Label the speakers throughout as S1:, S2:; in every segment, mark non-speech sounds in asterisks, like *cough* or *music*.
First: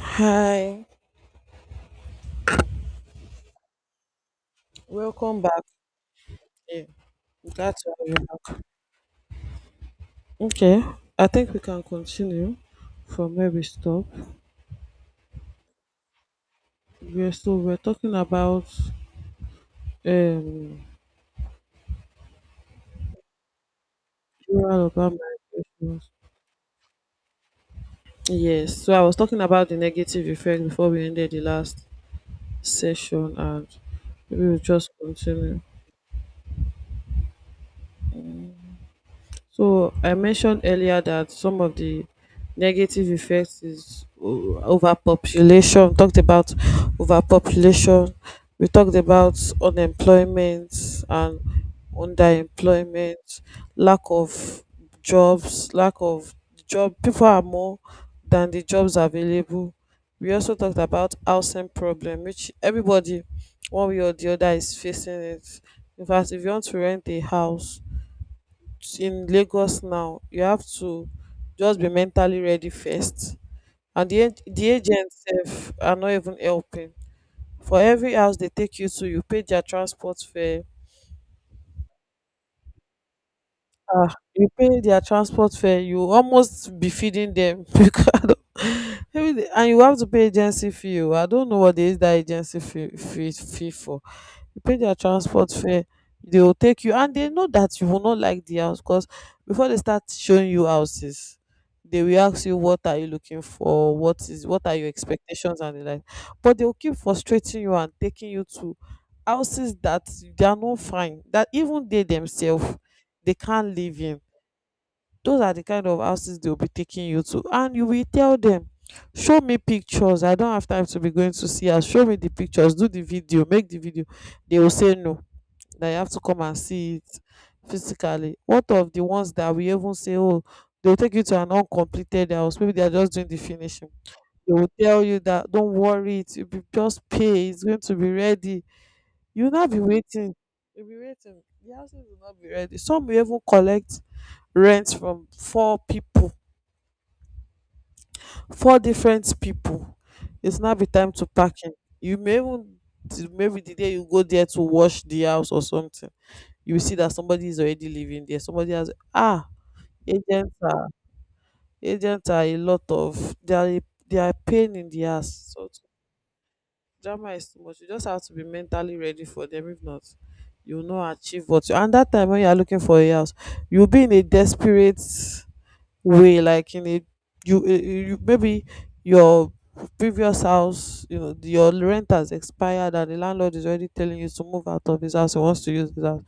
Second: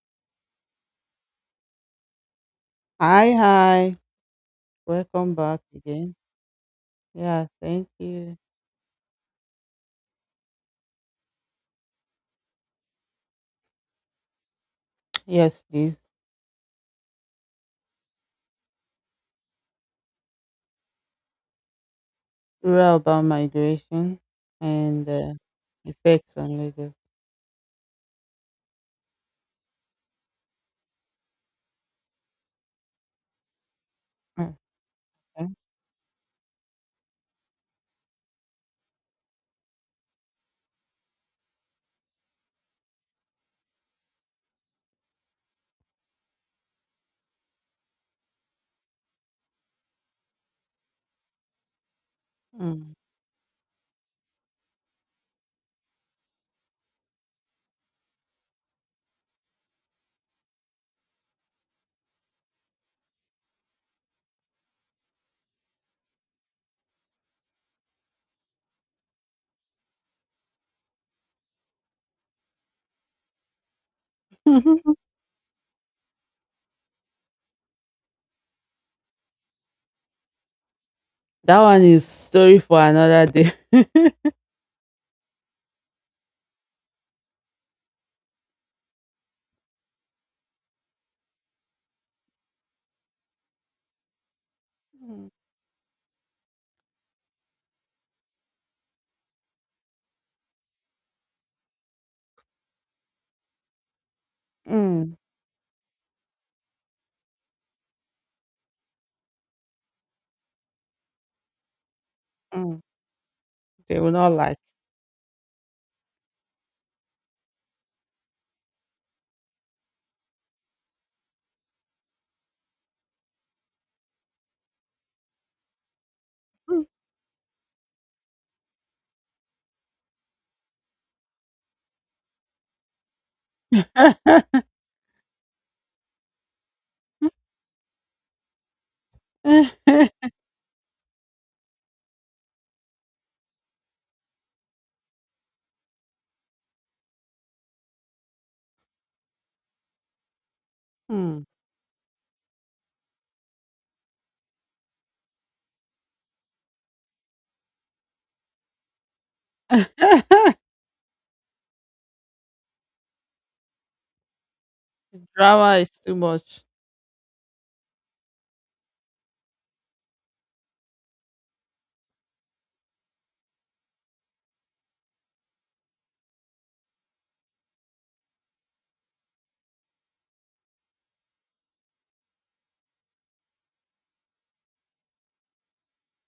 S1: Hi,
S2: Hi, hi. Welcome
S1: welcome
S2: back
S1: back.
S2: again.
S1: Yeah,
S2: Yeah,
S1: glad
S2: thank
S1: to have you
S2: you.
S1: back. Okay, I think we can continue from where we stopped.
S2: Yes, please.
S1: We're talking about um
S2: Rural about migration
S1: rural
S2: and
S1: urban migrations.
S2: effects on Lagos.
S1: Yes, so I was talking about the negative effect before we ended the last session, and maybe we'll just
S2: Okay.
S1: continue. So I mentioned earlier that some of the negative effects is overpopulation. We talked about overpopulation. We talked about unemployment and
S2: Mm.
S1: underemployment, lack of jobs, lack of job. People are more than the jobs available. We also talked about housing problem, which everybody, one way or the other, is facing it. In fact, if you want to rent a house in Lagos now, you have to just be mentally ready first. And the
S2: *laughs*
S1: agents sef are not even helping. For every house they take you to, you pay their transport fare.
S2: That one is story for another day.
S1: Ah,
S2: *laughs*
S1: you pay their transport fare, you almost be feeding them *laughs* because I don't- maybe they- and you have to pay agency fee. Oh, I don't know what is that agency fee, fee for. You pay their transport fare, they will take you, and they know that you will not like the house because before they start showing you houses, they will ask you what are you looking for, what is what
S2: Mm,
S1: are your
S2: mm,
S1: expectations and the like. But they will keep frustrating you and taking you to houses that they are not fine, that even they themselves
S2: mm.
S1: they can't
S2: They
S1: live
S2: will
S1: in.
S2: not like.
S1: Those are the kind of houses they'll be taking you to, and you will tell them, show me pictures, I don't have time to be going to see her, show me the pictures, do the video, make the video. They will say no, that you have to come and see it physically. What of the ones that we even say, oh, they'll take you to an uncompleted house, maybe they are just doing the finishing. They
S2: *laughs*
S1: will tell you that don't worry, it will be just pay, it's going to be ready. You'll not be waiting, you'll be waiting, the houses will not be ready. Some will even collect rent from four people, four different people. It's now be time to
S2: Mm.
S1: packing. You may even, maybe the day you go there to wash the house or something, you will see that somebody is already living there, somebody has. ah
S2: *laughs*
S1: agents are agents are a lot of, they are a pain in the ass, so
S2: Drama is too much.
S1: drama is too much. You just have to be mentally ready for them, if not you will not achieve what you, and that time when you are looking for a house you will be in a desperate way, like in a, you maybe your previous house, you know your rent has expired and the landlord is already telling you to move out of his house, he wants to use his house.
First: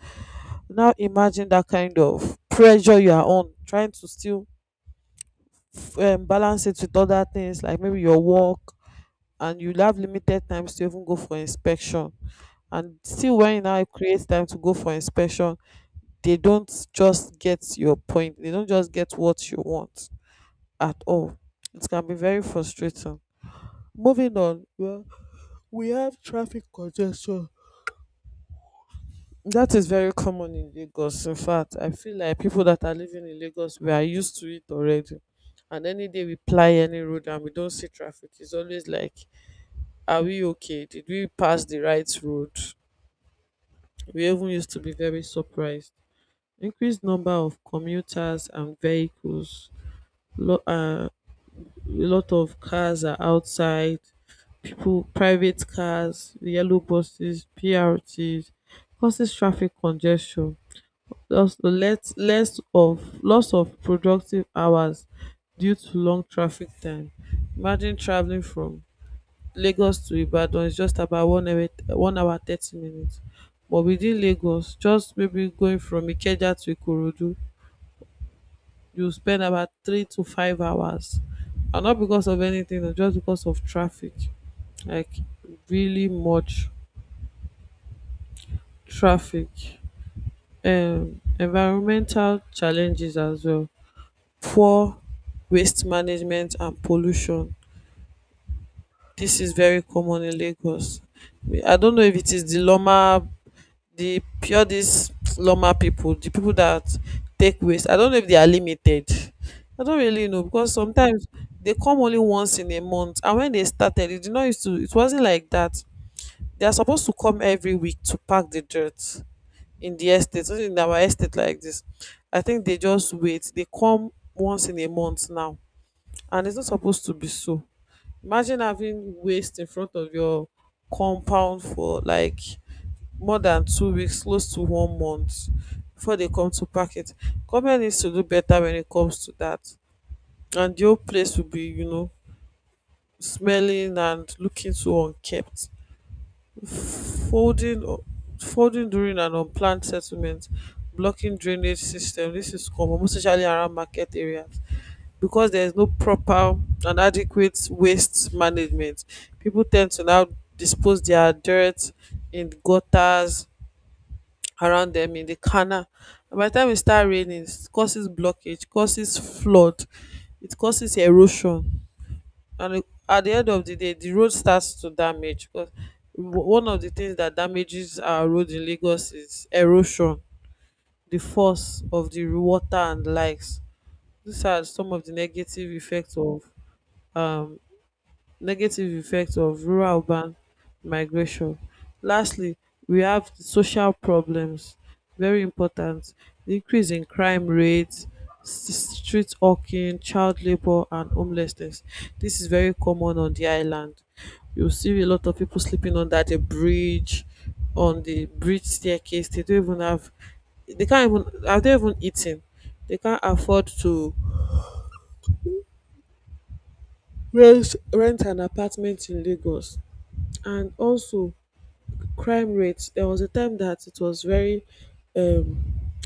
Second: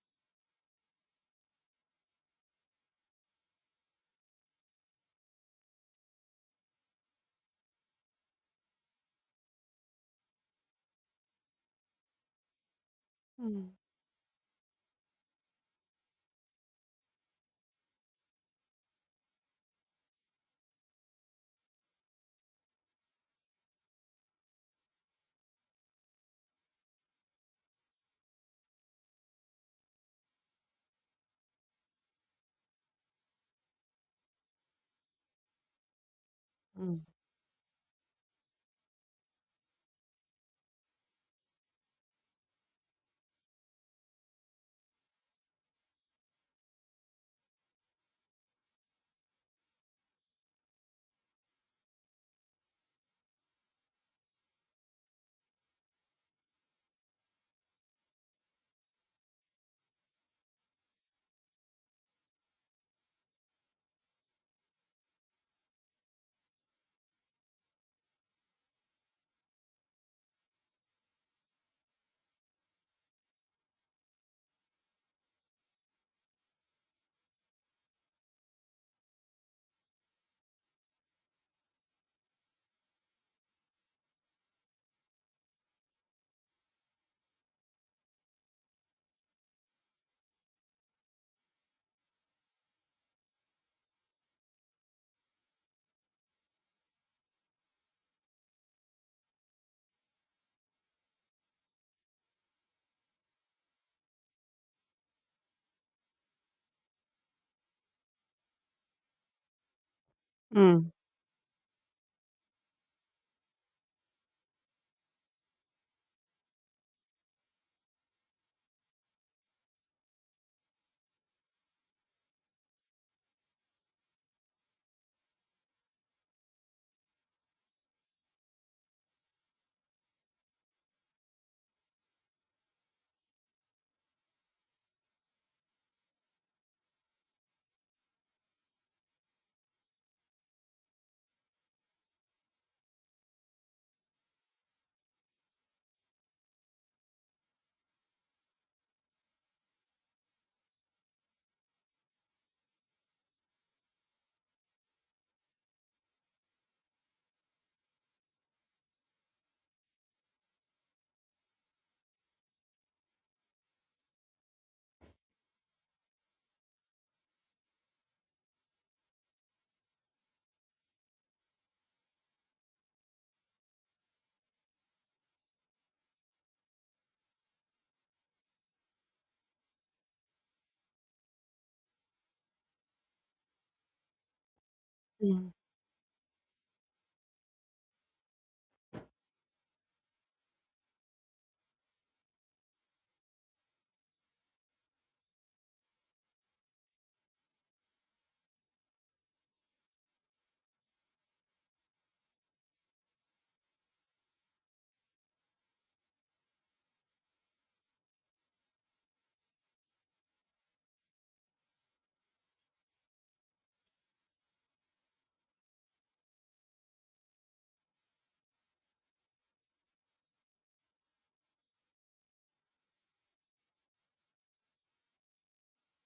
S1: Now imagine that kind of pressure you are on, trying to still balance it with other things like maybe your work, and you have limited times to even go for inspection. And still when you
S2: Mm,
S1: now create time to go for inspection, they don't just get your point, they don't just get what you want at all. It can be very frustrating. Moving on, well, we have traffic congestion. That is very common in Lagos. In fact, I feel like people that are living in Lagos, we are used to it already. And any day we ply
S2: mm,
S1: any road and we don't see traffic, it's always like, are we okay? Did we pass the right road? We even used to be very surprised. Increased number of commuters and vehicles, lo- uh, a lot of cars are outside, people private cars, yellow buses, BRTs causes traffic congestion, thus let less of loss of productive hours due to long traffic time. Imagine travelling from Lagos to Ibadan is just about 1 hour, 1 hour 30 minutes, but within Lagos, just maybe going from Ikeja to Ikorodu, you spend about 3 to 5 hours. And not because of anything o, just because of traffic, like really much traffic. Environmental challenges as well, poor waste management and pollution. This is very common in Lagos. I don't know if it is the loma, the pure, these loma people, the people that take waste, I don't know if they are limited, I don't really know because
S2: mm,
S1: sometimes they come only once in a month. And when they started it did not used to, it wasn't like that. They are supposed to come every week to pack the dirt in the estate, not in our estate like this. I think they just wait, they come once in a month now. And it's not supposed to be so. Imagine having waste in front of your compound for like more than 2 weeks, close to 1 month before they come to pack it. Government needs to do better when it comes to that. And the whole place will be, you know, smelling and looking so unkept. Folding folding during an unplanned settlement, blocking drainage system. This is common, most especially around market areas. Because there is no proper and adequate waste management. People tend to now dispose their dirt in gutters around them, in the canal. And by the time it start raining, it causes blockage, causes flood, it causes erosion. And at the end of the day, the road starts to damage because one of the things that damages our road in Lagos is erosion, the force of the water and likes. These are some of the negative effects of um rural urban migration. Lastly, we have the social problems, very important. The increase in crime rates, street hawking, child labor, and homelessness. This is very common on the island. You see a lot of people sleeping under the bridge, on the bridge staircase. They don't even have, they can't even, are they even eating? They can't afford to rent an apartment in Lagos. And also, crime rates. There was a time that it was very um,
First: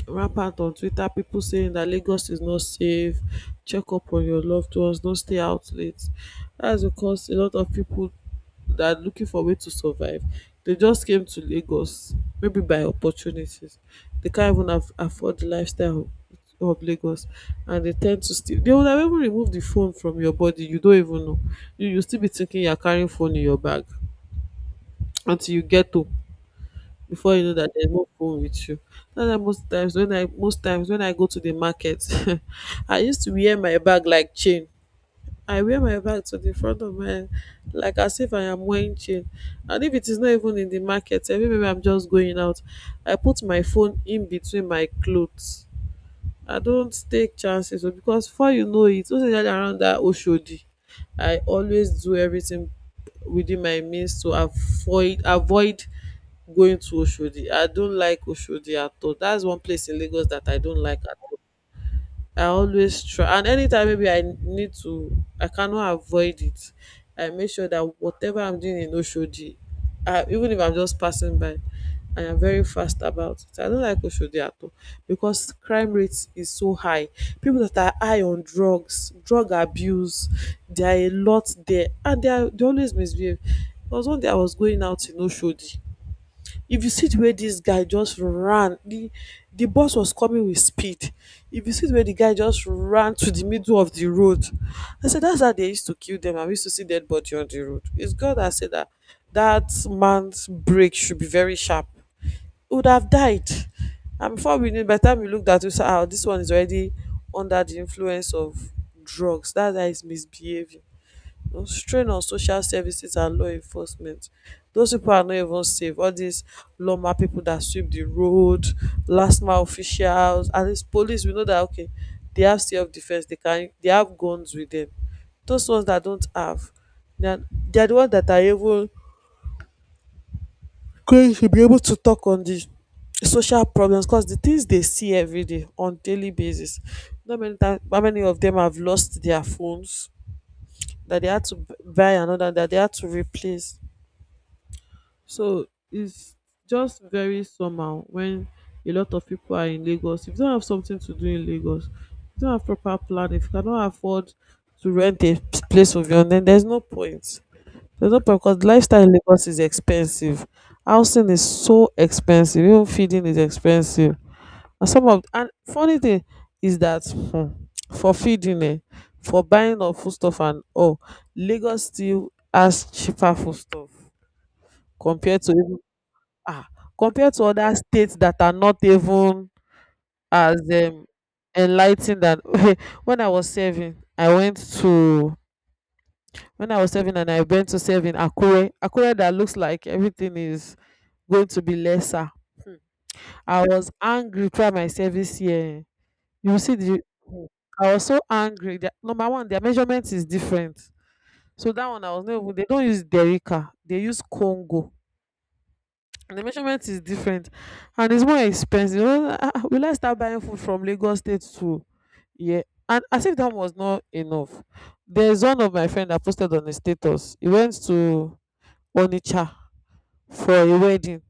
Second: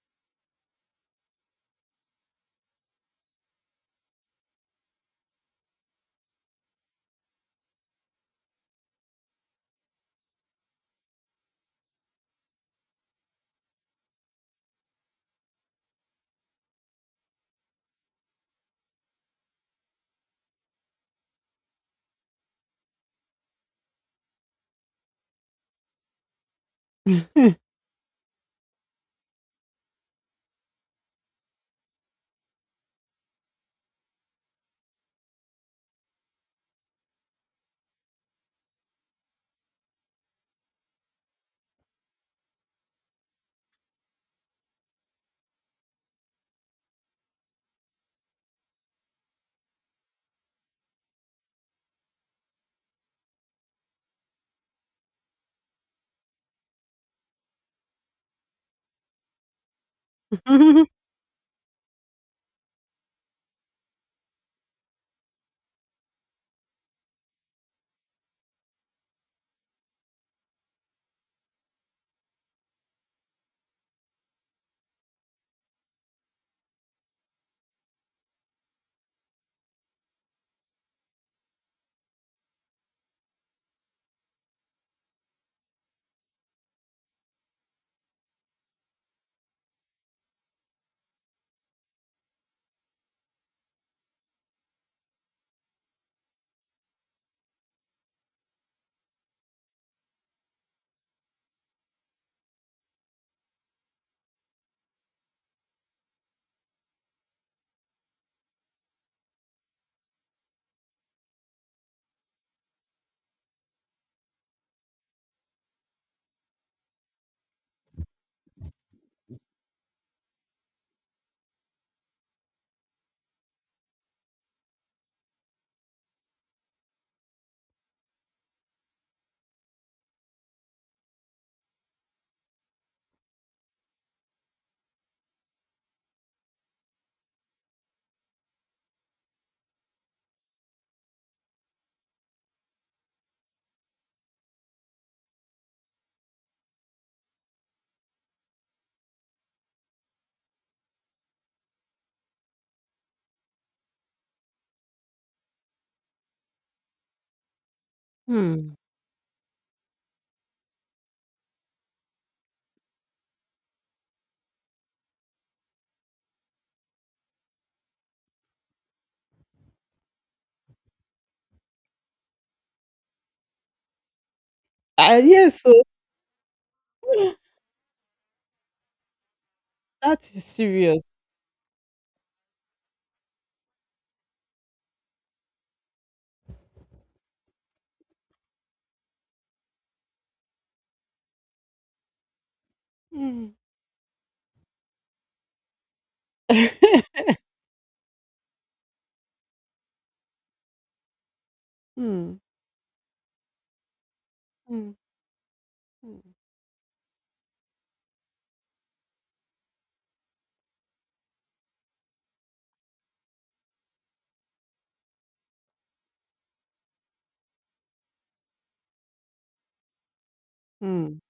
S1: rampant on Twitter, people saying that Lagos is not safe, check up on your loved ones, don't stay out late. That's because a lot of people that are looking for a way to survive, they just came to Lagos, maybe by opportunities. They can't even afford the lifestyle of Lagos, and they tend to steal. They would have even removed the phone from your body, you don't even know. You still be thinking you're carrying phone in your bag until you get home before you know
S2: mm.
S1: that there's no phone with you. That's why most times when I go to the market, *laughs* I used to wear my bag like chain. I wear my bag to the front of my head, like as if I am wearing chain. And if it is not even in the market, maybe I'm just going out. I put my phone in between my clothes. I don't take chances o because before you know it, most especially around that Oshodi. I always do everything within my means to avoid going to Oshodi. I don't like Oshodi at all. That's one place in Lagos that I don't like
S2: *laughs*
S1: at all. I always try, and anytime maybe I need to, I cannot avoid it. I make sure that whatever I'm doing in Oshodi, even if I'm just passing by, I am very fast about it. I don't like Oshodi at all because crime rate is so high. People that are high on drugs, drug abuse, there are a lot there and they always misbehave. There was one day I was going out in Oshodi. If you see the way this guy just ran, the bus was coming with speed. If you see the way the guy just ran to the middle of the road, I said that's how they used to kill them. I used to see dead body on the road. It's God that said that that man's brake should be very sharp. He would have died. And before we knew, by the time we looked at it, we said, "Ah, this one is already under the influence of drugs. That's how he's misbehaving." The strain on social services and law enforcement. Those people are not even safe. All these lawma people that sweep the road, last mile officials, and these police, we know that okay, they have self defense, they can they have guns with them. Those ones that don't have, they are, they are the ones that are able going to be able to talk on the social problems because the things they see every day on daily basis. Not many times, how many of them have lost their phones that they had to buy another that they had to replace. So it's just very somehow when a lot of people are in Lagos. If you don't have something to do in Lagos, you don't have proper planning, if you cannot afford to rent a place of your own, then there's no point. There's no point because
S2: Hmm.
S1: lifestyle in Lagos is expensive. Housing is so expensive. Even feeding is expensive. And some of and funny thing is that for feeding, for buying of foodstuff and all, Lagos still has cheaper foodstuff
S2: Ah,
S1: compared to
S2: yes.
S1: even.
S2: So.
S1: Ah, compared
S2: *laughs*
S1: to other states that are not even
S2: That is
S1: as
S2: serious.
S1: enlightened. And *laughs* when I was serving, I went to when I was serving and I went to serve in Akure. Akure that looks like everything is going to be lesser.
S2: Mm.
S1: I was angry throughout my service here. You see the
S2: *laughs*
S1: I was so angry. Their, number one, their measurement is different. So that one I was
S2: Mm,
S1: not even, they don't use Derica, they use Congo.
S2: mm, mm,
S1: The measurement is different and it's more expensive. Well, will I start buying food from Lagos state to? Yeah. And as if that was not enough, there's one of my friend that posted on the status. He went to Onitsha for a
S2: mm,
S1: wedding.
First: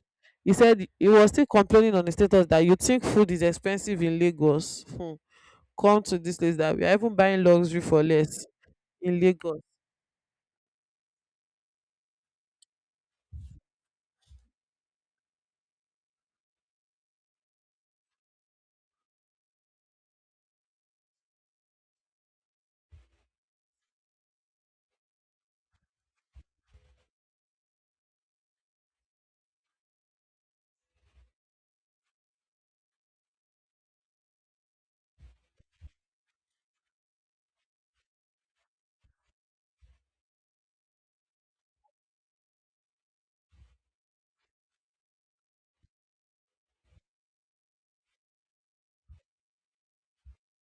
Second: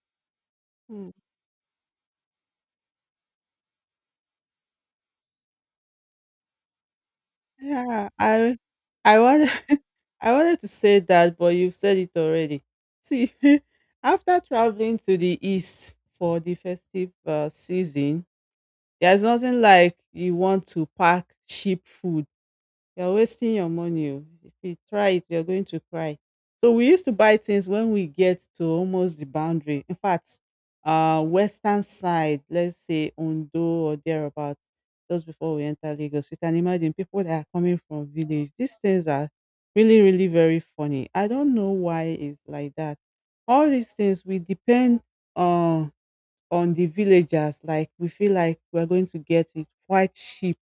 S1: He said he
S2: mm.
S1: was still complaining on the status that you think food is expensive in Lagos. Hmm. Come to this place that we are even buying
S2: *laughs*
S1: luxury for
S2: Yeah,
S1: less
S2: I
S1: in
S2: wanted
S1: Lagos.
S2: *laughs* I wanted to say that, but you've said it already. See, *laughs* after traveling to the east for the festive season, there's nothing like you want to pack cheap food. You're wasting your money oh. If you try it, you're going to cry. So we used to buy things when we get to almost the boundary. In fact, western side, let's say Ondo or thereabouts, just before we enter Lagos, you can imagine people that are coming from village. These things are really, really very funny. I don't know why it's like that. All these things we depend on the villagers. Like we feel like we're going to get it quite cheap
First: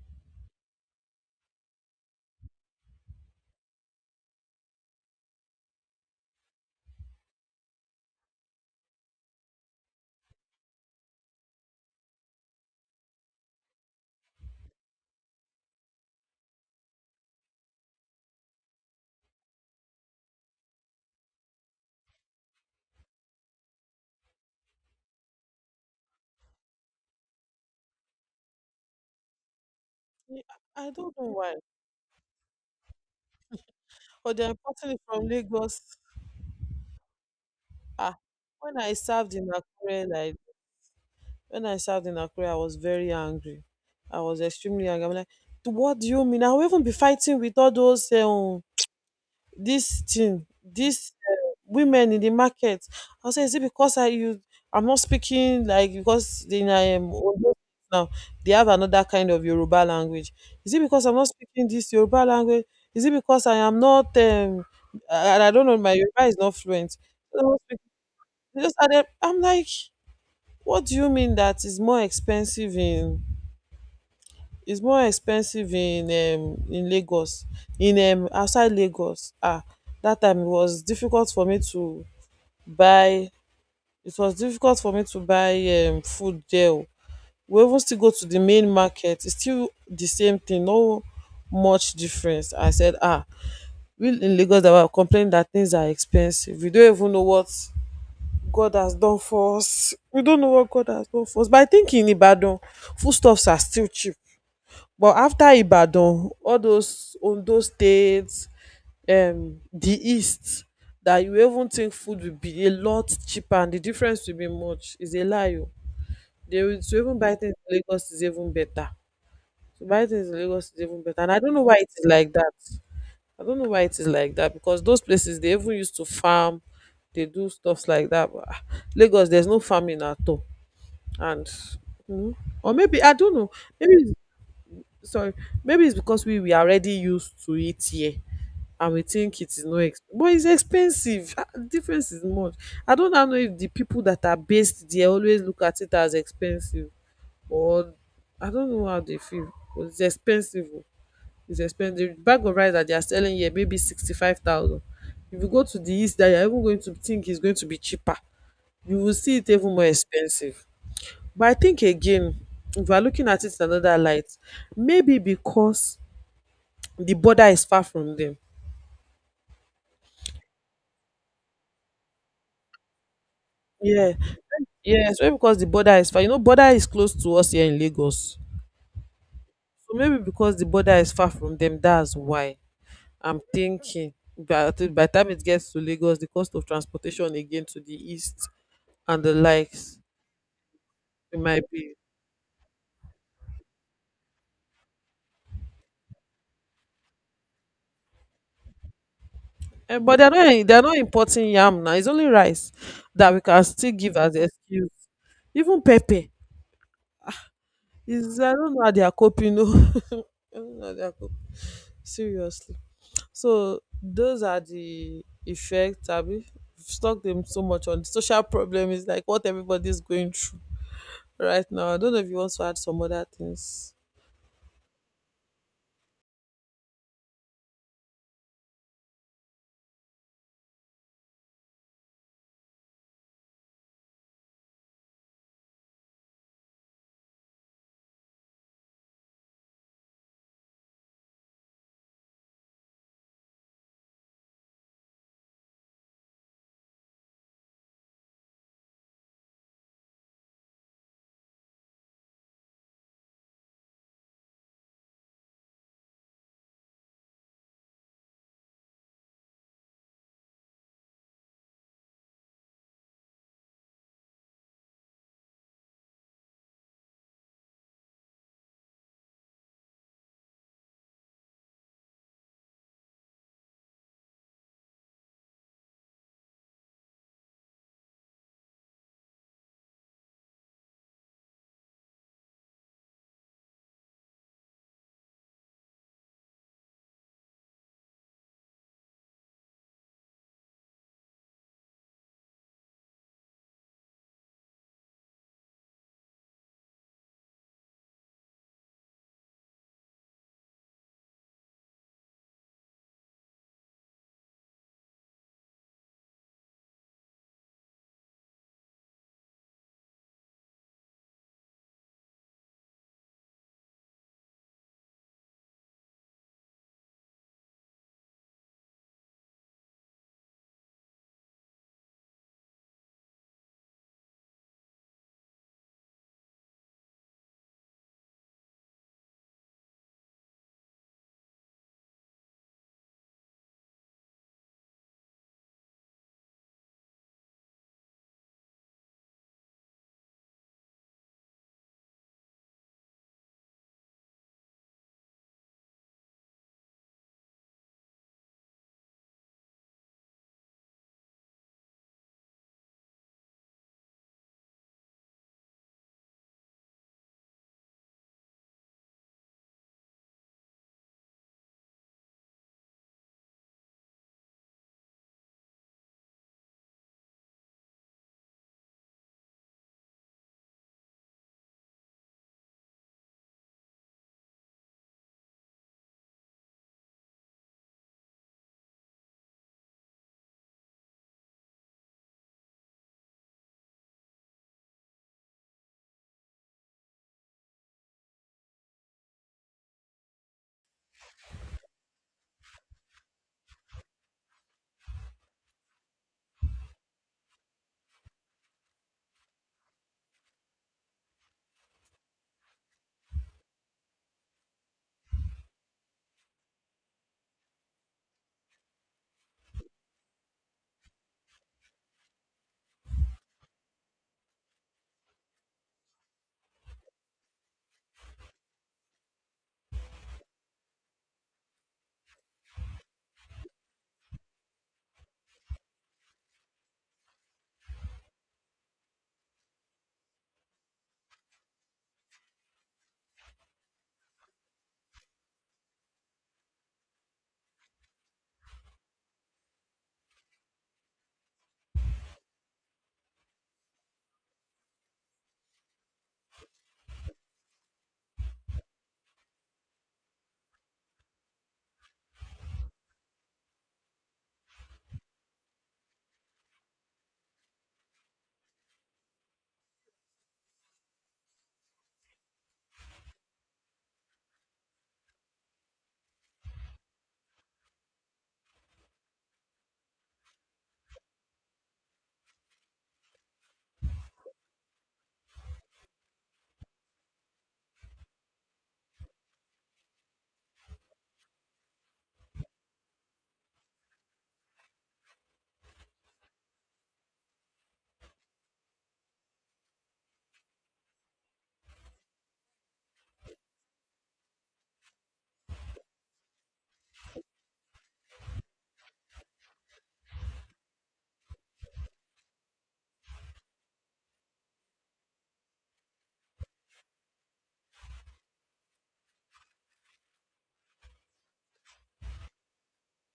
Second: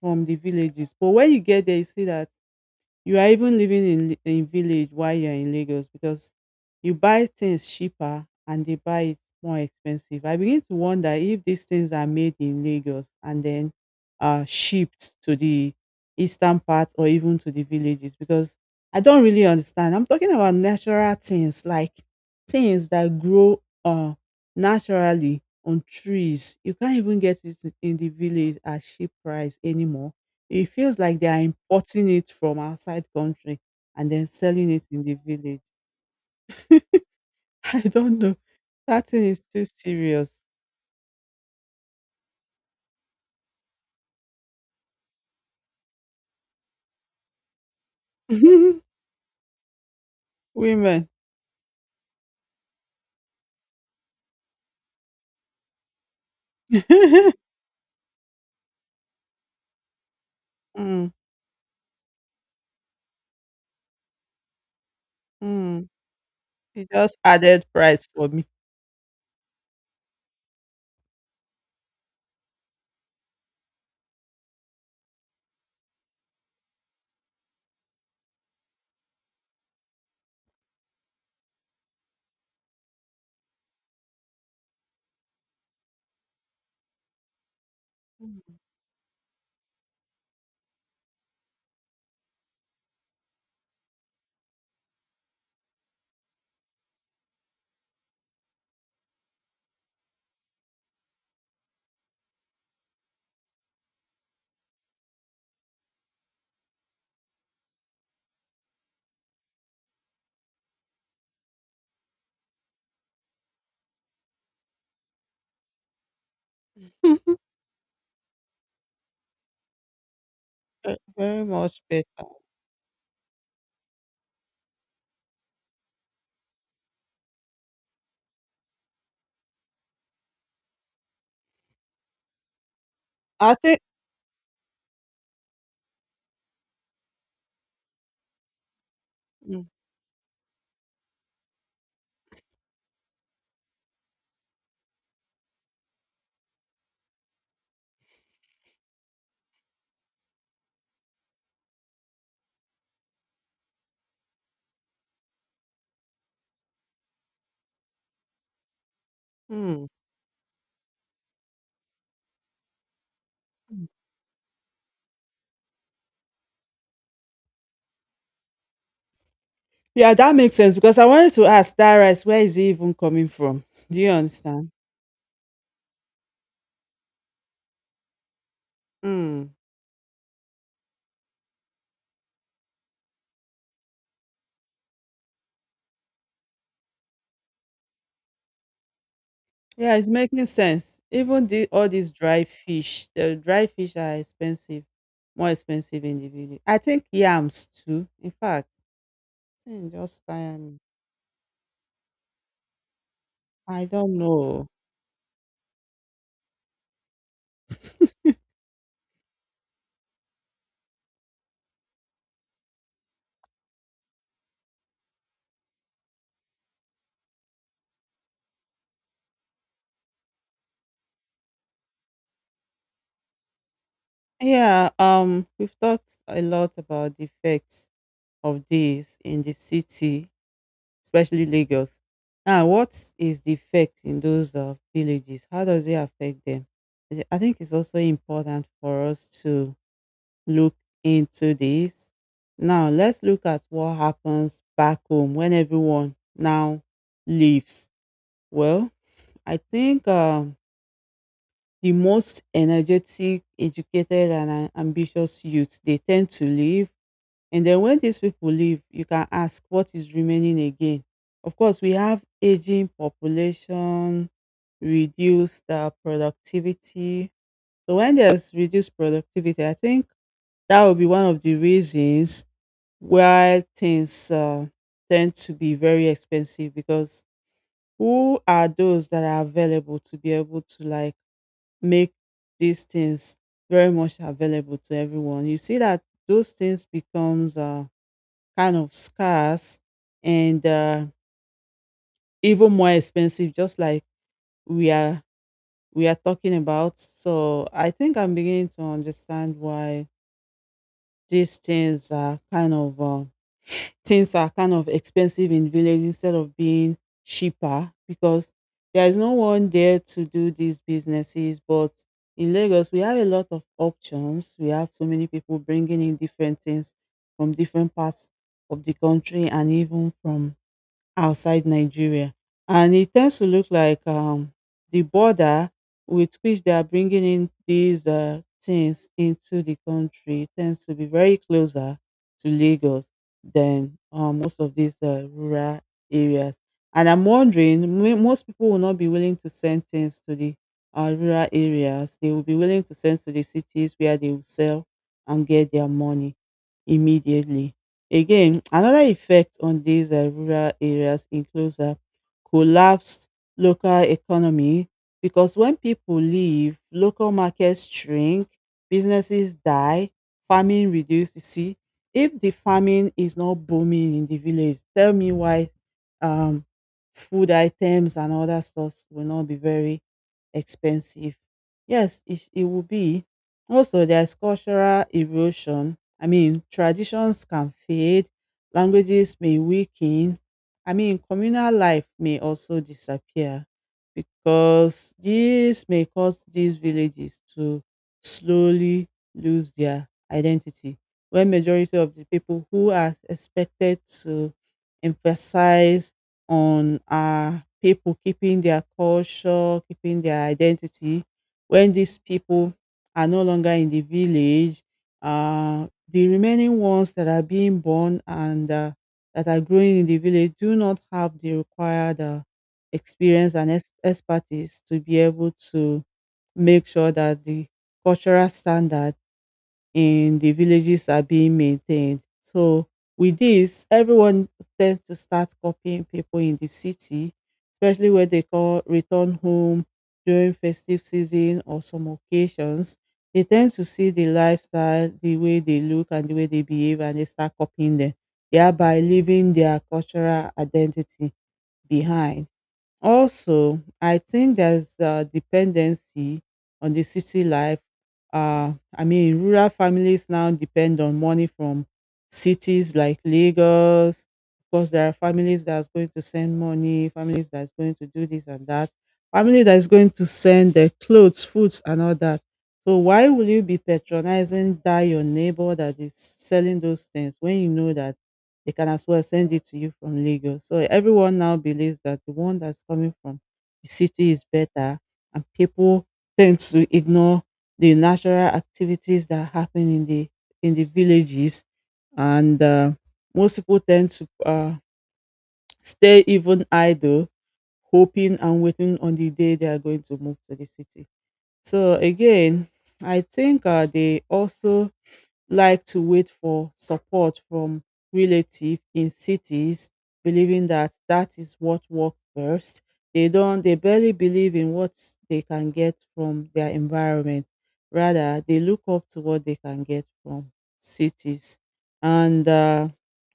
S2: from the villages. But when you get there, you see that you are even living in village while you're in Lagos because you buy things cheaper and they buy it more expensive. I begin to wonder if these things are made in Lagos and then shipped to the eastern part or even to the villages because I don't really understand. I'm talking about natural things like things that grow naturally on trees. You can't even get it in the village at cheap price anymore.
S1: Me,
S2: It
S1: i I
S2: feels like
S1: don't know
S2: they are
S1: why,
S2: importing it from outside country and then
S1: but they're
S2: selling it
S1: importing it
S2: in the
S1: from
S2: village.
S1: Lagos.
S2: *laughs* I
S1: ah
S2: don't know.
S1: when i
S2: That thing
S1: served
S2: is
S1: in
S2: too
S1: akure like
S2: serious.
S1: When I served in Akure, I was very angry. I was extremely angry. I'm like, "To what do you mean?" I will even be fighting with all those
S2: *laughs* Women.
S1: these women in the market. I say, is it because I you I'm not speaking like, because in I am
S2: *laughs*
S1: now they have another kind of Yoruba language. Is it because
S2: Mm,
S1: I'm not speaking this Yoruba language? Is it because I am not I, don't know,
S2: mm.
S1: my Yoruba is not
S2: It
S1: fluent.
S2: just added price for me.
S1: I'm like, what do you mean that is more expensive in? It's more expensive in Lagos, in outside Lagos. That time it was difficult for me to buy. It was difficult for me to buy food there oo. We even still go to the main market, it's still the same thing, no much difference. I said, ah, we in Lagos that were complaining that things are expensive, we don't even know what God has done for us. We don't know what God has done for us. But I think in Ibadan foodstuffs are still cheap, but afta Ibadan, all those Ondo state, di east, that you even think food will be a lot cheaper and the difference will be much, is a lie o. they will To
S2: *laughs*
S1: even buy
S2: Ve-
S1: things in Lagos is even better. To buy things in Lagos is even better, and I
S2: Very
S1: don't know why
S2: much
S1: it is
S2: better.
S1: like that. I don't know why it is like that, because those places they even used to farm, they do stuffs like that, but Lagos there's no farming at all. And um or maybe I don't know,
S2: I think.
S1: maybe — sorry, maybe it's because we are already used to it here, and we think it is
S2: Mm,
S1: no ex but it's expensive. Ah, the difference is much. I don't now know if the people that are based there always look at it as expensive, or I don't know how they feel, but it's expensive oh. It's expensive. The bag of rice that they are selling here maybe 65,000. If you go to the east that you're even going to think it's going to be cheaper, you will see it even more
S2: mm.
S1: expensive. But I think again, if we are looking at it in another light, maybe because the border is far from them.
S2: Yeah, that makes sense because I wanted to ask that rice, where is it even coming from? Do you
S1: Yeah,
S2: understand?
S1: yes, maybe because the border is far. You know, border is close to us here in Lagos.
S2: Mm.
S1: So maybe because the border is far from them, that's why I'm thinking. But by the time it gets to Lagos, the cost of transportation again to the east and the
S2: Yeah,
S1: likes,
S2: it's making sense.
S1: it
S2: Even
S1: might
S2: the all
S1: be.
S2: these dry fish, the dry fish are expensive, more expensive in the village. I think yams too. In fact, thing
S1: Eh, but
S2: just
S1: they're
S2: tire
S1: not
S2: me.
S1: they're not importing yam now. It's only rice that we can
S2: I
S1: still give
S2: don't
S1: as
S2: know.
S1: excuse. Even pepper is — I don't know how they are coping. No, *laughs* I don't know how they are coping. Seriously. So those are the effects. Abi we've stuck them so much on the social problem is like what everybody's going through right now. I don't know if you want to add some other things.
S2: Yeah, we've talked a lot about the effects of this in the city, especially Lagos. Now, what is the effect in those villages? How does it affect them? I think it's also important for us to look into this. Now, let's look at what happens back home when everyone now leaves. Well, I think the most energetic, educated, and ambitious youth they tend to leave. And then when these people leave, you can ask what is remaining again. Of course, we have aging population, reduced productivity. So when there's reduced productivity, I think that will be one of the reasons where things tend to be very expensive because who are those that are available to be able to like make these things very much available to everyone. You see that those things becomes kind of scarce and even more expensive just like we are we are talking about. So I think I'm beginning to understand why these things are kind of expensive in village instead of being cheaper because there is no one there to do these businesses. But in Lagos, we have a lot of options. We have so many people bringing in different things from different parts of the country and even from outside Nigeria. And it tends to look like the border with which they are bringing in these things into the country tends to be very closer to Lagos than most of these rural areas. And I'm wondering, most people will not be willing to send things to the rural areas. They will be willing to send to the cities where they will sell and get their money immediately. Again, another effect on these rural areas includes a collapsed local economy because when people leave, local markets shrink, businesses die, farming reduces. You see, if the farming is not booming in the village, tell me why um, food items and other stuff will not be very expensive. Yes, it will be. Also, there's cultural erosion. I mean, traditions can fade, languages may weaken. I mean, communal life may also disappear because this may cause these villages to slowly lose their identity. When majority of the people who are expected to emphasize on our people keeping their culture, keeping their identity, when these people are no longer in the village, the remaining ones that are being born and that are growing in the village do not have the required expertise to be able to make sure that the cultural standard in the villages are being maintained. So with this, everyone tends to start copying people in the city, especially when they call return home during festive season or some occasions. They tend to see the lifestyle, the way they look and the way they behave, and they start copying them, thereby leaving their cultural identity behind. Also, I think there's a dependency on the city life. I mean, rural families now depend on money from cities like Lagos. Of course, there are families that's going to send money, families that's going to do this and that, family that is going to send their clothes, foods, and all that. So why will you be patronizing that your neighbor that is selling those things when you know that they can as well send it to you from Lagos. So everyone now believes that the one that's coming from the city is better, and people tend to ignore the natural activities that happen in the villages, and most people tend to stay even idle, hoping and waiting on the day they are going to move to the city. So again, I think they also like to wait for support from relatives in cities believing that that is what works best. They don't they barely believe in what they can get from their environment. Rather they look up to what they can get from cities, and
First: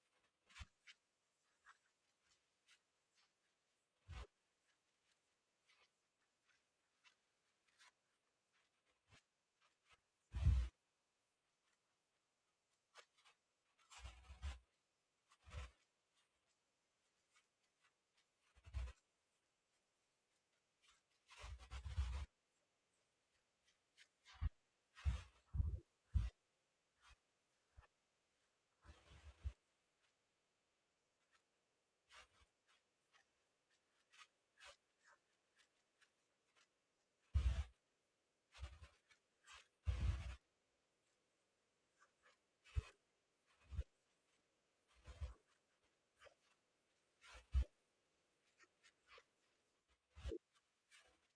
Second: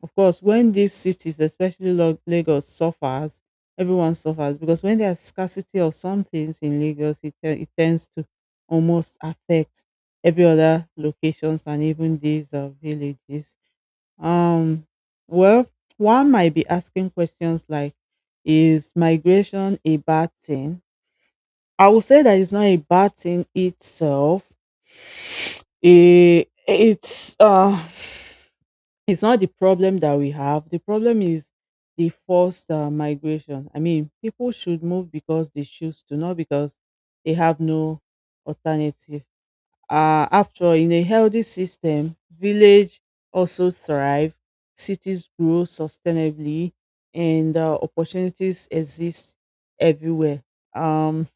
S2: of course when these cities especially Lagos suffers, everyone suffers because when there's scarcity of some things in Lagos it tends to almost affect every other locations and even these villages. Um, well, one might be asking questions like, is migration a bad thing? I would say that it's not a bad thing itself. It, it's uh, it's not the problem that we have. The problem is the forced migration. I mean, people should move because they choose to, not because they have no alternative. After all, in a healthy system, village also thrive, cities grow sustainably, and opportunities exist everywhere. Um,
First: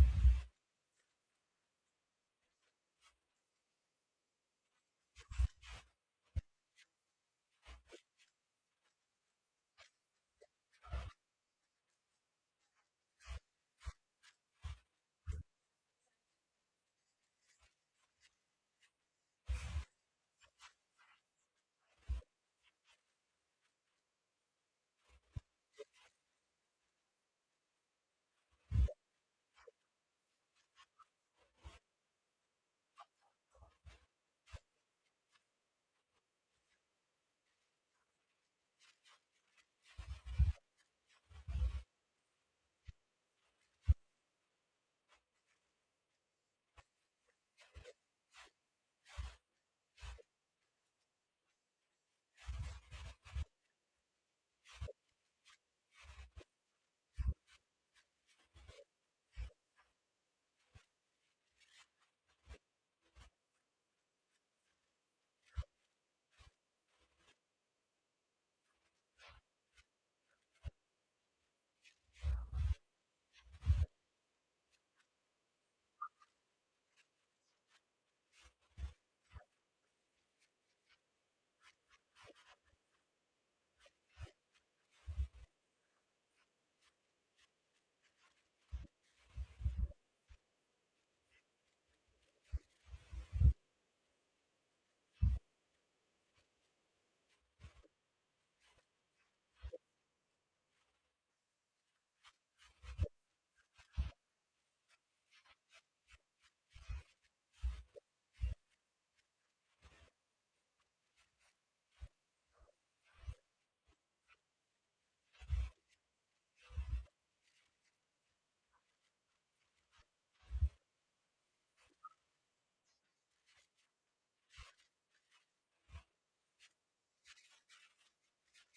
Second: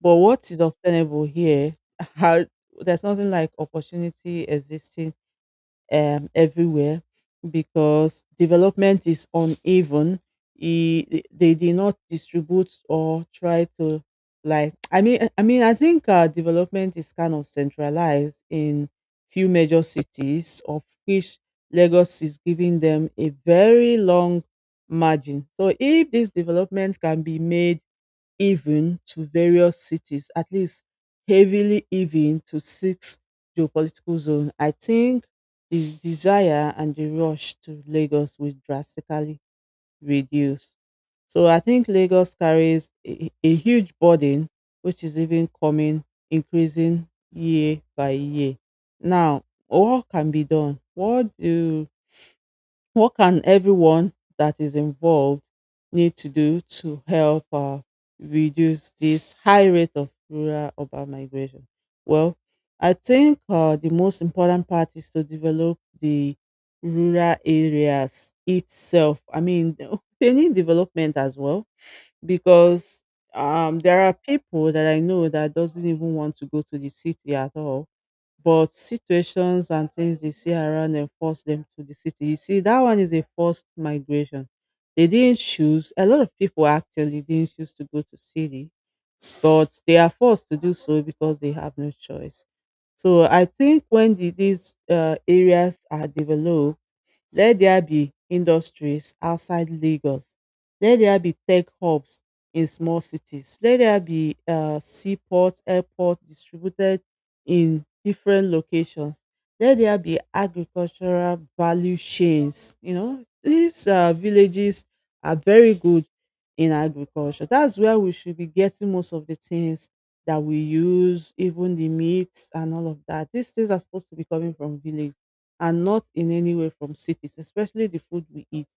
S2: but what is obtainable here? *laughs* How, there's nothing like opportunity existing everywhere because development is uneven. They did not distribute or try to like. I mean, I think development is kind of centralized in few major cities, of which Lagos is giving them a very long margin. So if this development can be made even to various cities, at least heavily even to six geopolitical zones. I think the desire and the rush to Lagos will drastically reduce. So I think Lagos carries a huge burden, which is even coming, increasing year by year. Now, what can be done? What can everyone that is involved need to do to help reduce this high rate of rural urban migration? Well, I think the most important part is to develop the rural areas itself. I mean, *laughs* they need development as well because there are people that I know that doesn't even want to go to the city at all but situations and things they see around them force them to the city. You see, that one is a forced migration. They didn't choose. A lot of people actually didn't choose to go to city, but they are forced to do so because they have no choice. So I think when these areas are developed, let there be industries outside Lagos. Let there be tech hubs in small cities. Let there be seaports, airport, distributed in different locations. Let there be agricultural value chains. You know, these villages are very good in agriculture. That's where we should be getting most of the things that we use, even the meats and all of that. These things are supposed to be coming from village and not in any way from cities, especially the food we eat.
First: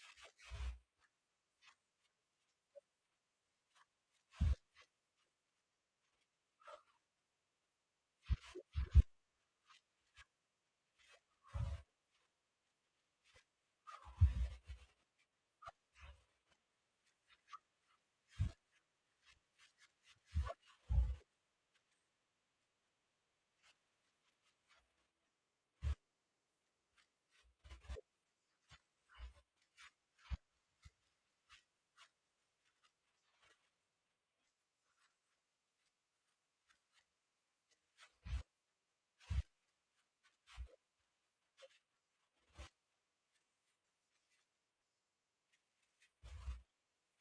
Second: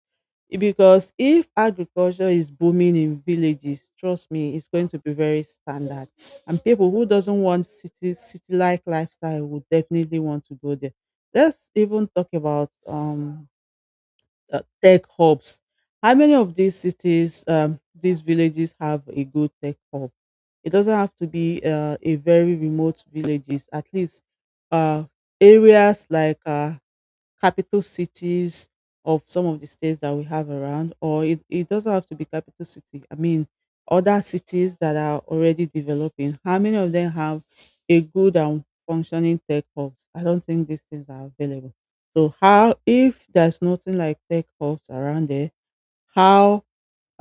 S2: Because if agriculture is booming in villages, trust me, it's going to be very standard and people who doesn't want city like lifestyle would definitely want to go there. Let's even talk about tech hubs. How many of these cities, these villages have a good tech hub? It doesn't have to be a very remote villages. At least uh, areas like capital cities of some of the states that we have around, or it doesn't have to be capital city. I mean, other cities that are already developing, how many of them have a good and functioning tech hubs? I don't think these things are available. So how if there's nothing like tech hubs around there, how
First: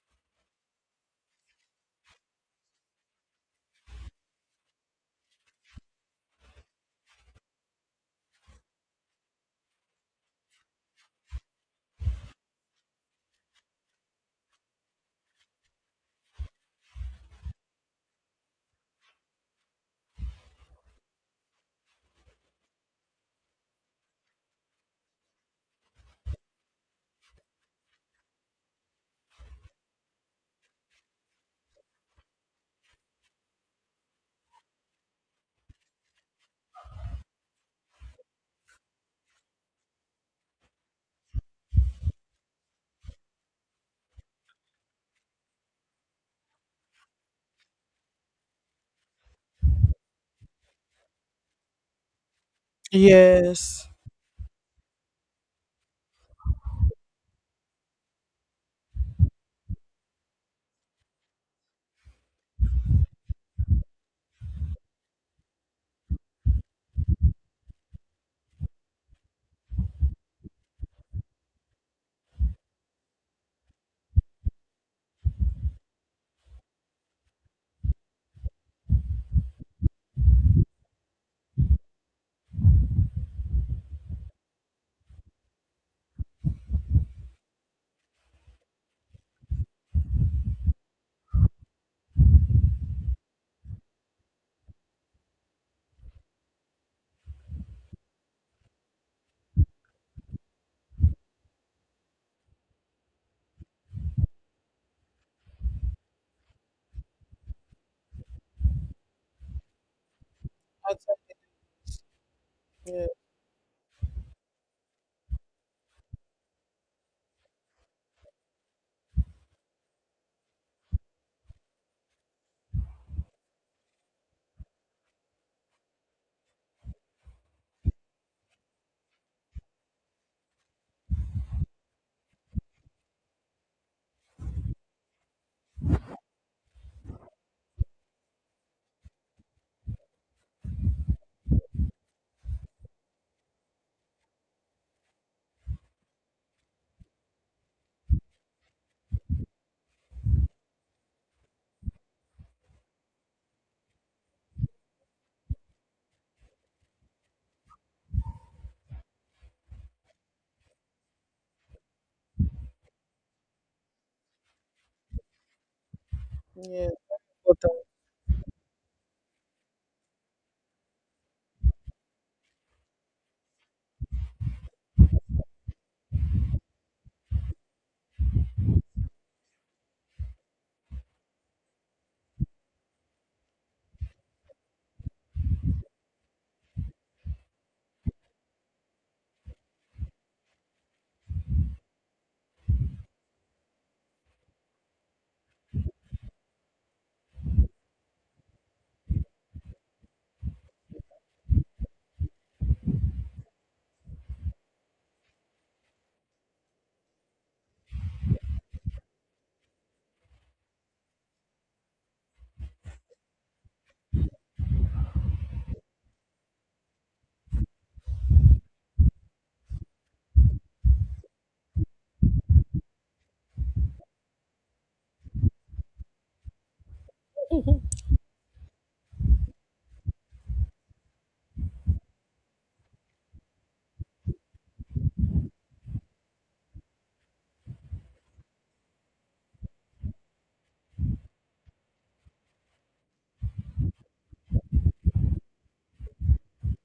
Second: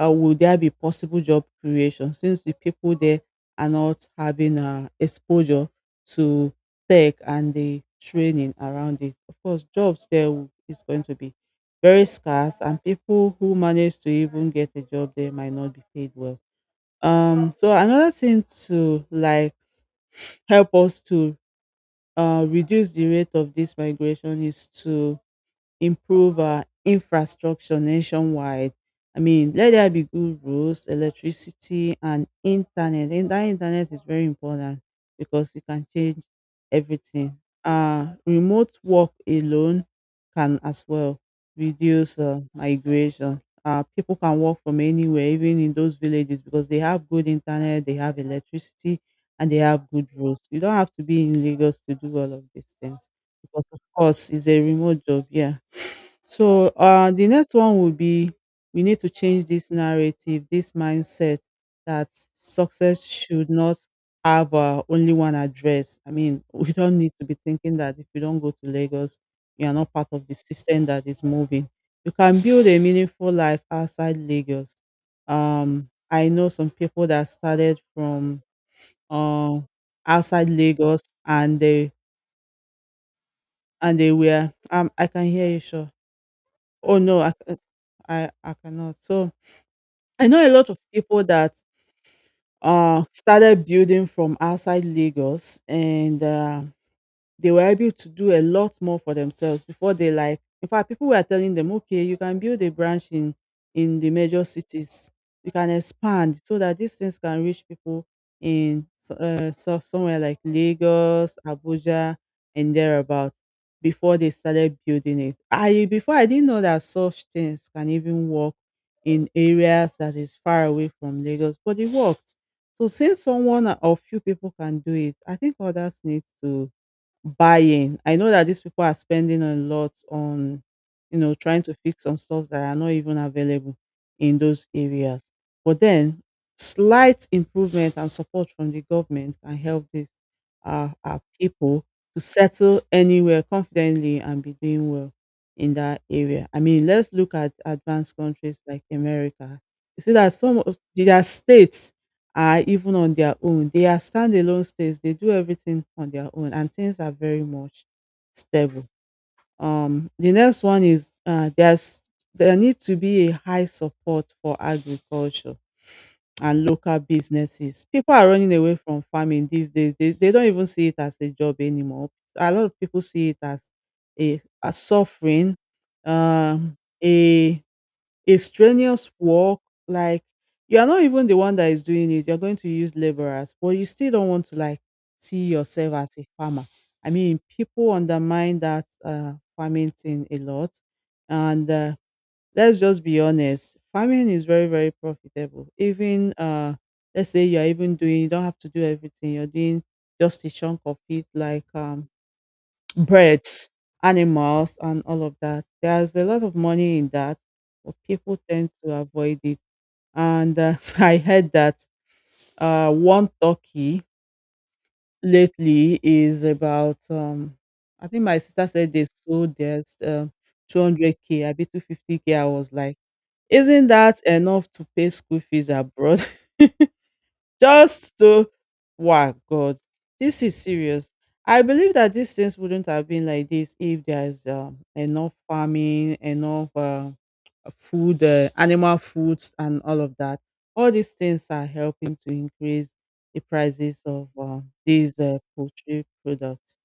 S2: uh, will there be possible job creation since the people there are not having exposure to tech and the training around it? Of course, is going to be very scarce, and people who manage to even get a job there might not be paid well. So another thing to like help us to reduce the rate of this migration is to improve our infrastructure nationwide. I mean, let there be good roads, electricity, and internet. And that internet is very important because it can change everything. Remote work alone can as well reduce migration. People can work from anywhere, even in those villages, because they have good internet, they have electricity, and they have good roads. You don't have to be in Lagos to do all of these things because, of
S1: Yes.
S2: course, it's a remote job. Yeah. So the next one would be we need to change this narrative, this mindset that success should not have only one address. I mean, *laughs* we don't need to be thinking that if you don't go to Lagos, you are not part of the system that is moving. You can build a meaningful life outside Lagos. I know some people that started from uh, outside Lagos and they were um. I can hear you, sure? Oh no, I cannot. So I know a lot of people that started building from outside Lagos, and they were able to do a lot more for themselves before they, like, in fact, people were telling them, okay, you can build a branch in the major cities, you can expand so that these things can reach people in so somewhere like
S1: Outside,
S2: Lagos, Abuja and
S1: yeah,
S2: thereabout. Before they started building it, I didn't know that such things can even work in areas that is far away from Lagos, but it worked. So since someone or few people can do it, I think others need to buying. I know that these people are spending a lot on, you know, trying to fix some stuff that are not even available in those areas. But then, slight improvement and support from the government can help these our people to settle anywhere confidently and be doing well in that area. I mean, let's look at advanced countries like America. You see that some of their states are even on their own. They are standalone states. They do everything on their own, and things are very much stable. The next one is there need to be a high support for agriculture and
S1: yeah,
S2: local
S1: but
S2: businesses. People are running away from farming these days. They don't even see it as a job anymore. A lot of people see it as a suffering, um, a a strenuous work, like you're not even the one that is doing it, you're going to use laborers, but you still don't want to, like, see yourself as a farmer. I mean, people undermine that farming thing a lot. And let's just be honest, farming is very, very profitable. Even let's say you're even doing, you don't have to do everything, you're doing just a chunk of it, like birds, animals, and all of that. There's a lot of money in that, but people tend to avoid it. And *laughs* I heard that one turkey lately is about, I think my sister said they sold theirs 200k, I bet 250k. I was like, isn't that enough to pay school fees abroad? *laughs*
S1: for
S2: Just to wow, God, this is serious. I believe that these things wouldn't have been like this if there's enough farming, enough food, animal foods, and all of that. All these things are helping to increase the prices of these poultry products.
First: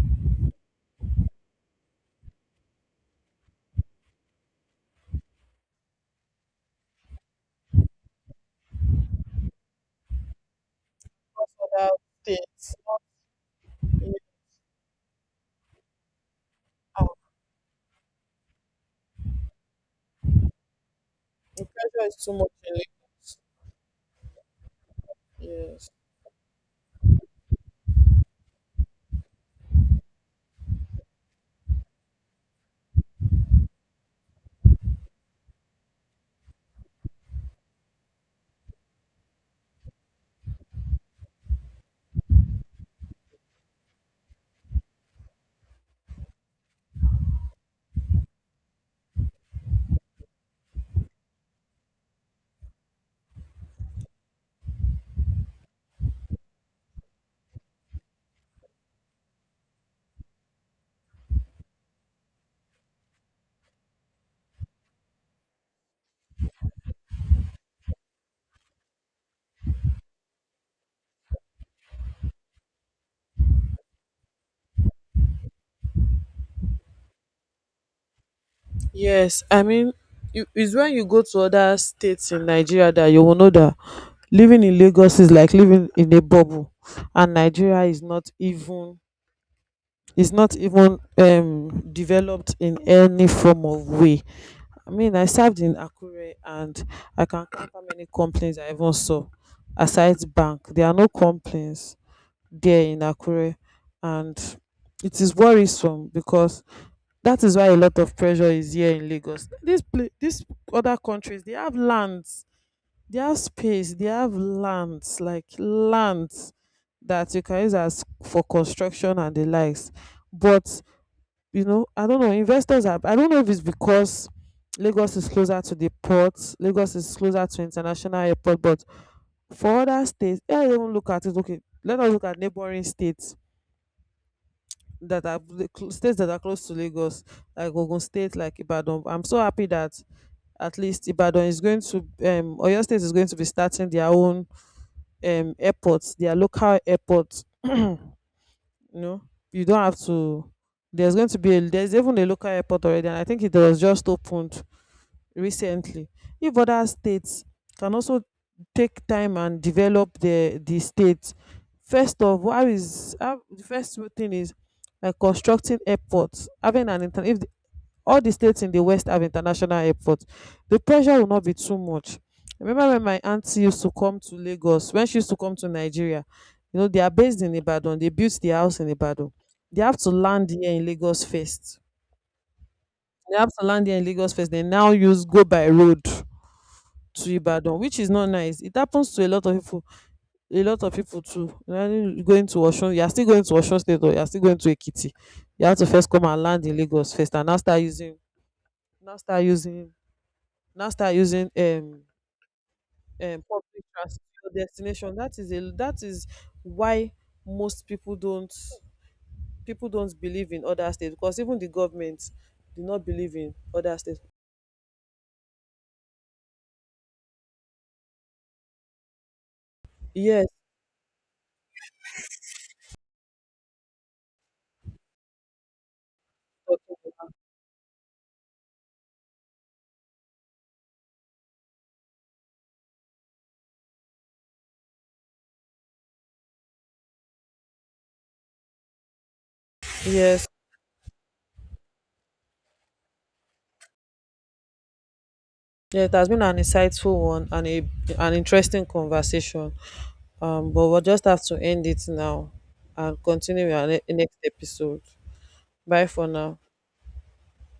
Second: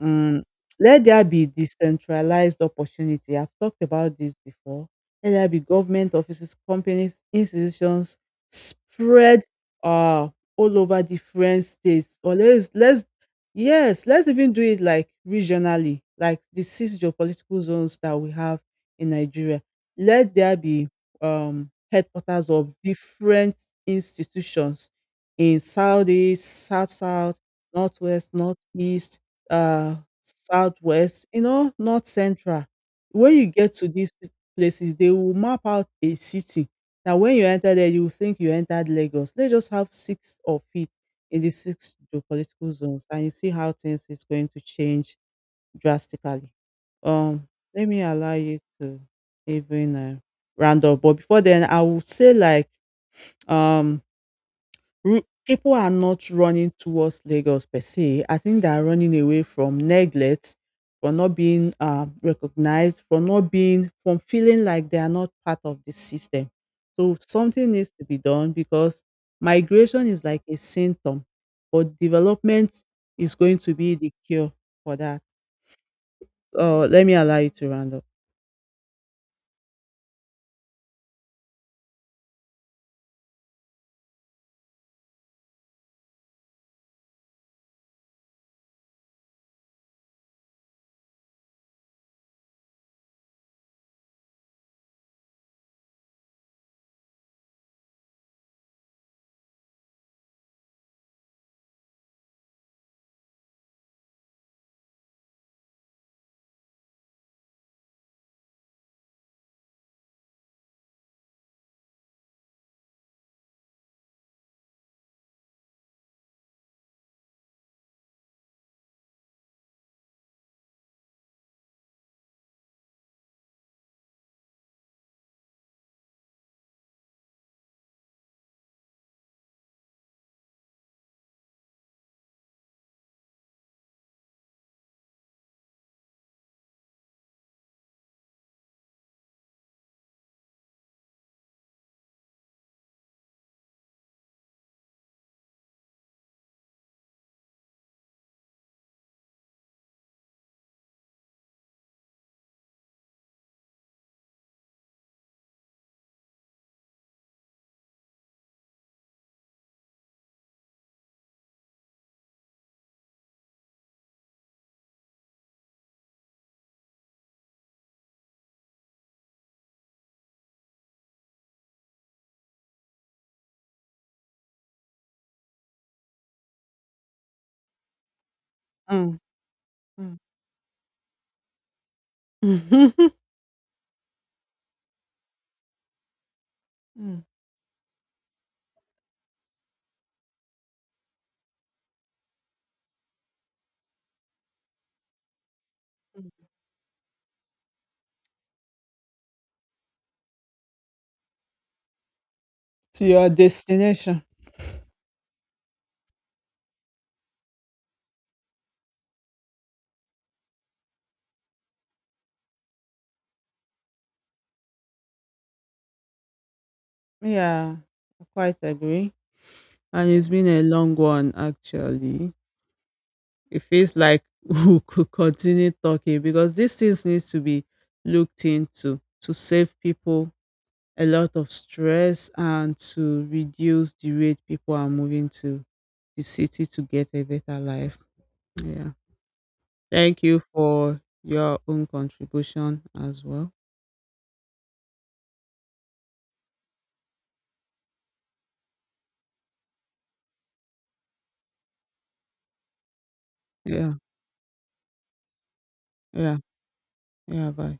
S2: Mm, let there be decentralized opportunity. I've talked about this before. Let there be government offices, companies, institutions spread uh all over different
S1: *laughs*
S2: states. Or let's
S1: things,
S2: let's yes,
S1: yeah,
S2: let's even do it like regionally, like the six
S1: ah,
S2: geopolitical zones that we have in Nigeria. Let there be
S1: the pressure is too
S2: headquarters
S1: much
S2: of
S1: in Lagos.
S2: different institutions in
S1: Yes.
S2: Southeast, South South, Northwest, Northeast, uh, southwest, you know, north central. When you get to these places, they will map out a city. Now, when you enter there, you will think you entered Lagos. They just have six of it in the six geopolitical zones, and you see how things is going to change drastically. Um, Let me allow you to even round up, but before then, I would say like um Ru people are not running towards Lagos per se. I think they are running away from neglect, from not being recognized, from not being, from feeling like they are not part of the system. So something needs to be done, because migration is like a symptom, but development is going to be the cure for that. Let me allow you to round up.
S1: Yes, I mean, it's when you go to other states in Nigeria that you will know that living in Lagos is like living in a bubble, and Nigeria is not even, is not even developed in any form of way. I mean, I served in Akure and I can count how many complaints I even saw aside bank. There are no complaints there in Akure, and it is worrisome because that is why a lot of pressure is here in Lagos. This pla this Other countries, they have lands, they have space, they have lands like lands that you can use as for construction and the likes, but you know, I don't know, investors are, I don't know if it's because Lagos is closer to the port, Lagos is closer to international airport. But for other states, yeah, even look at it, okay, let us look at neighboring states that are states that are close to Lagos, like Ogun state, like Ibadan. I'm so happy that at least Ibadan is going to Oyo state is going to be starting their own airports, their local airports. *clears throat* You know, you don't have to — there's going to be a, there's even a local airport already, and I think it was just opened recently. If other states can also take time and develop the state, first of all, how is the first thing is like constructing airports, having an if all the states in the west have international airports, the pressure will not be too much. Remember when my auntie used to come to Lagos, when she used to come to Nigeria, you know they are based in Ibadan, they built the house in
S2: Mm,
S1: Ibadan. They have to
S2: mm.
S1: land here in Lagos first.
S2: *laughs*
S1: They have to land here in Lagos first, they now use, go by road
S2: Mm,
S1: to Ibadan, which is not nice. It happens to a lot of people, a lot of people too, you know. You going to Osun, you are still going to Osun state, or you are still going to Ekiti, you have to first come and
S2: mm.
S1: land in Lagos first, and now start using, now start using now start using um,
S2: To your
S1: public
S2: destination.
S1: transport to your destination. That is a, that is why most people don't, people don't believe in other states, because even the government do not believe in other states.
S2: Yeah, I quite agree. And it's been
S1: Yes.
S2: a long one, actually. It feels like *laughs* we could continue talking because these things
S1: but-
S2: need to be looked into to save people a lot of stress and to reduce the rate people are moving to the city to get a better life. Yeah. Thank you
S1: yes.
S2: for your own contribution as well.
S1: Yeah, it has been an insightful one and a, an interesting conversation. But we'll just have to end it now, and continue in our
S2: Yeah.
S1: next episode. Bye for
S2: Yeah.
S1: now.
S2: Yeah. Bye.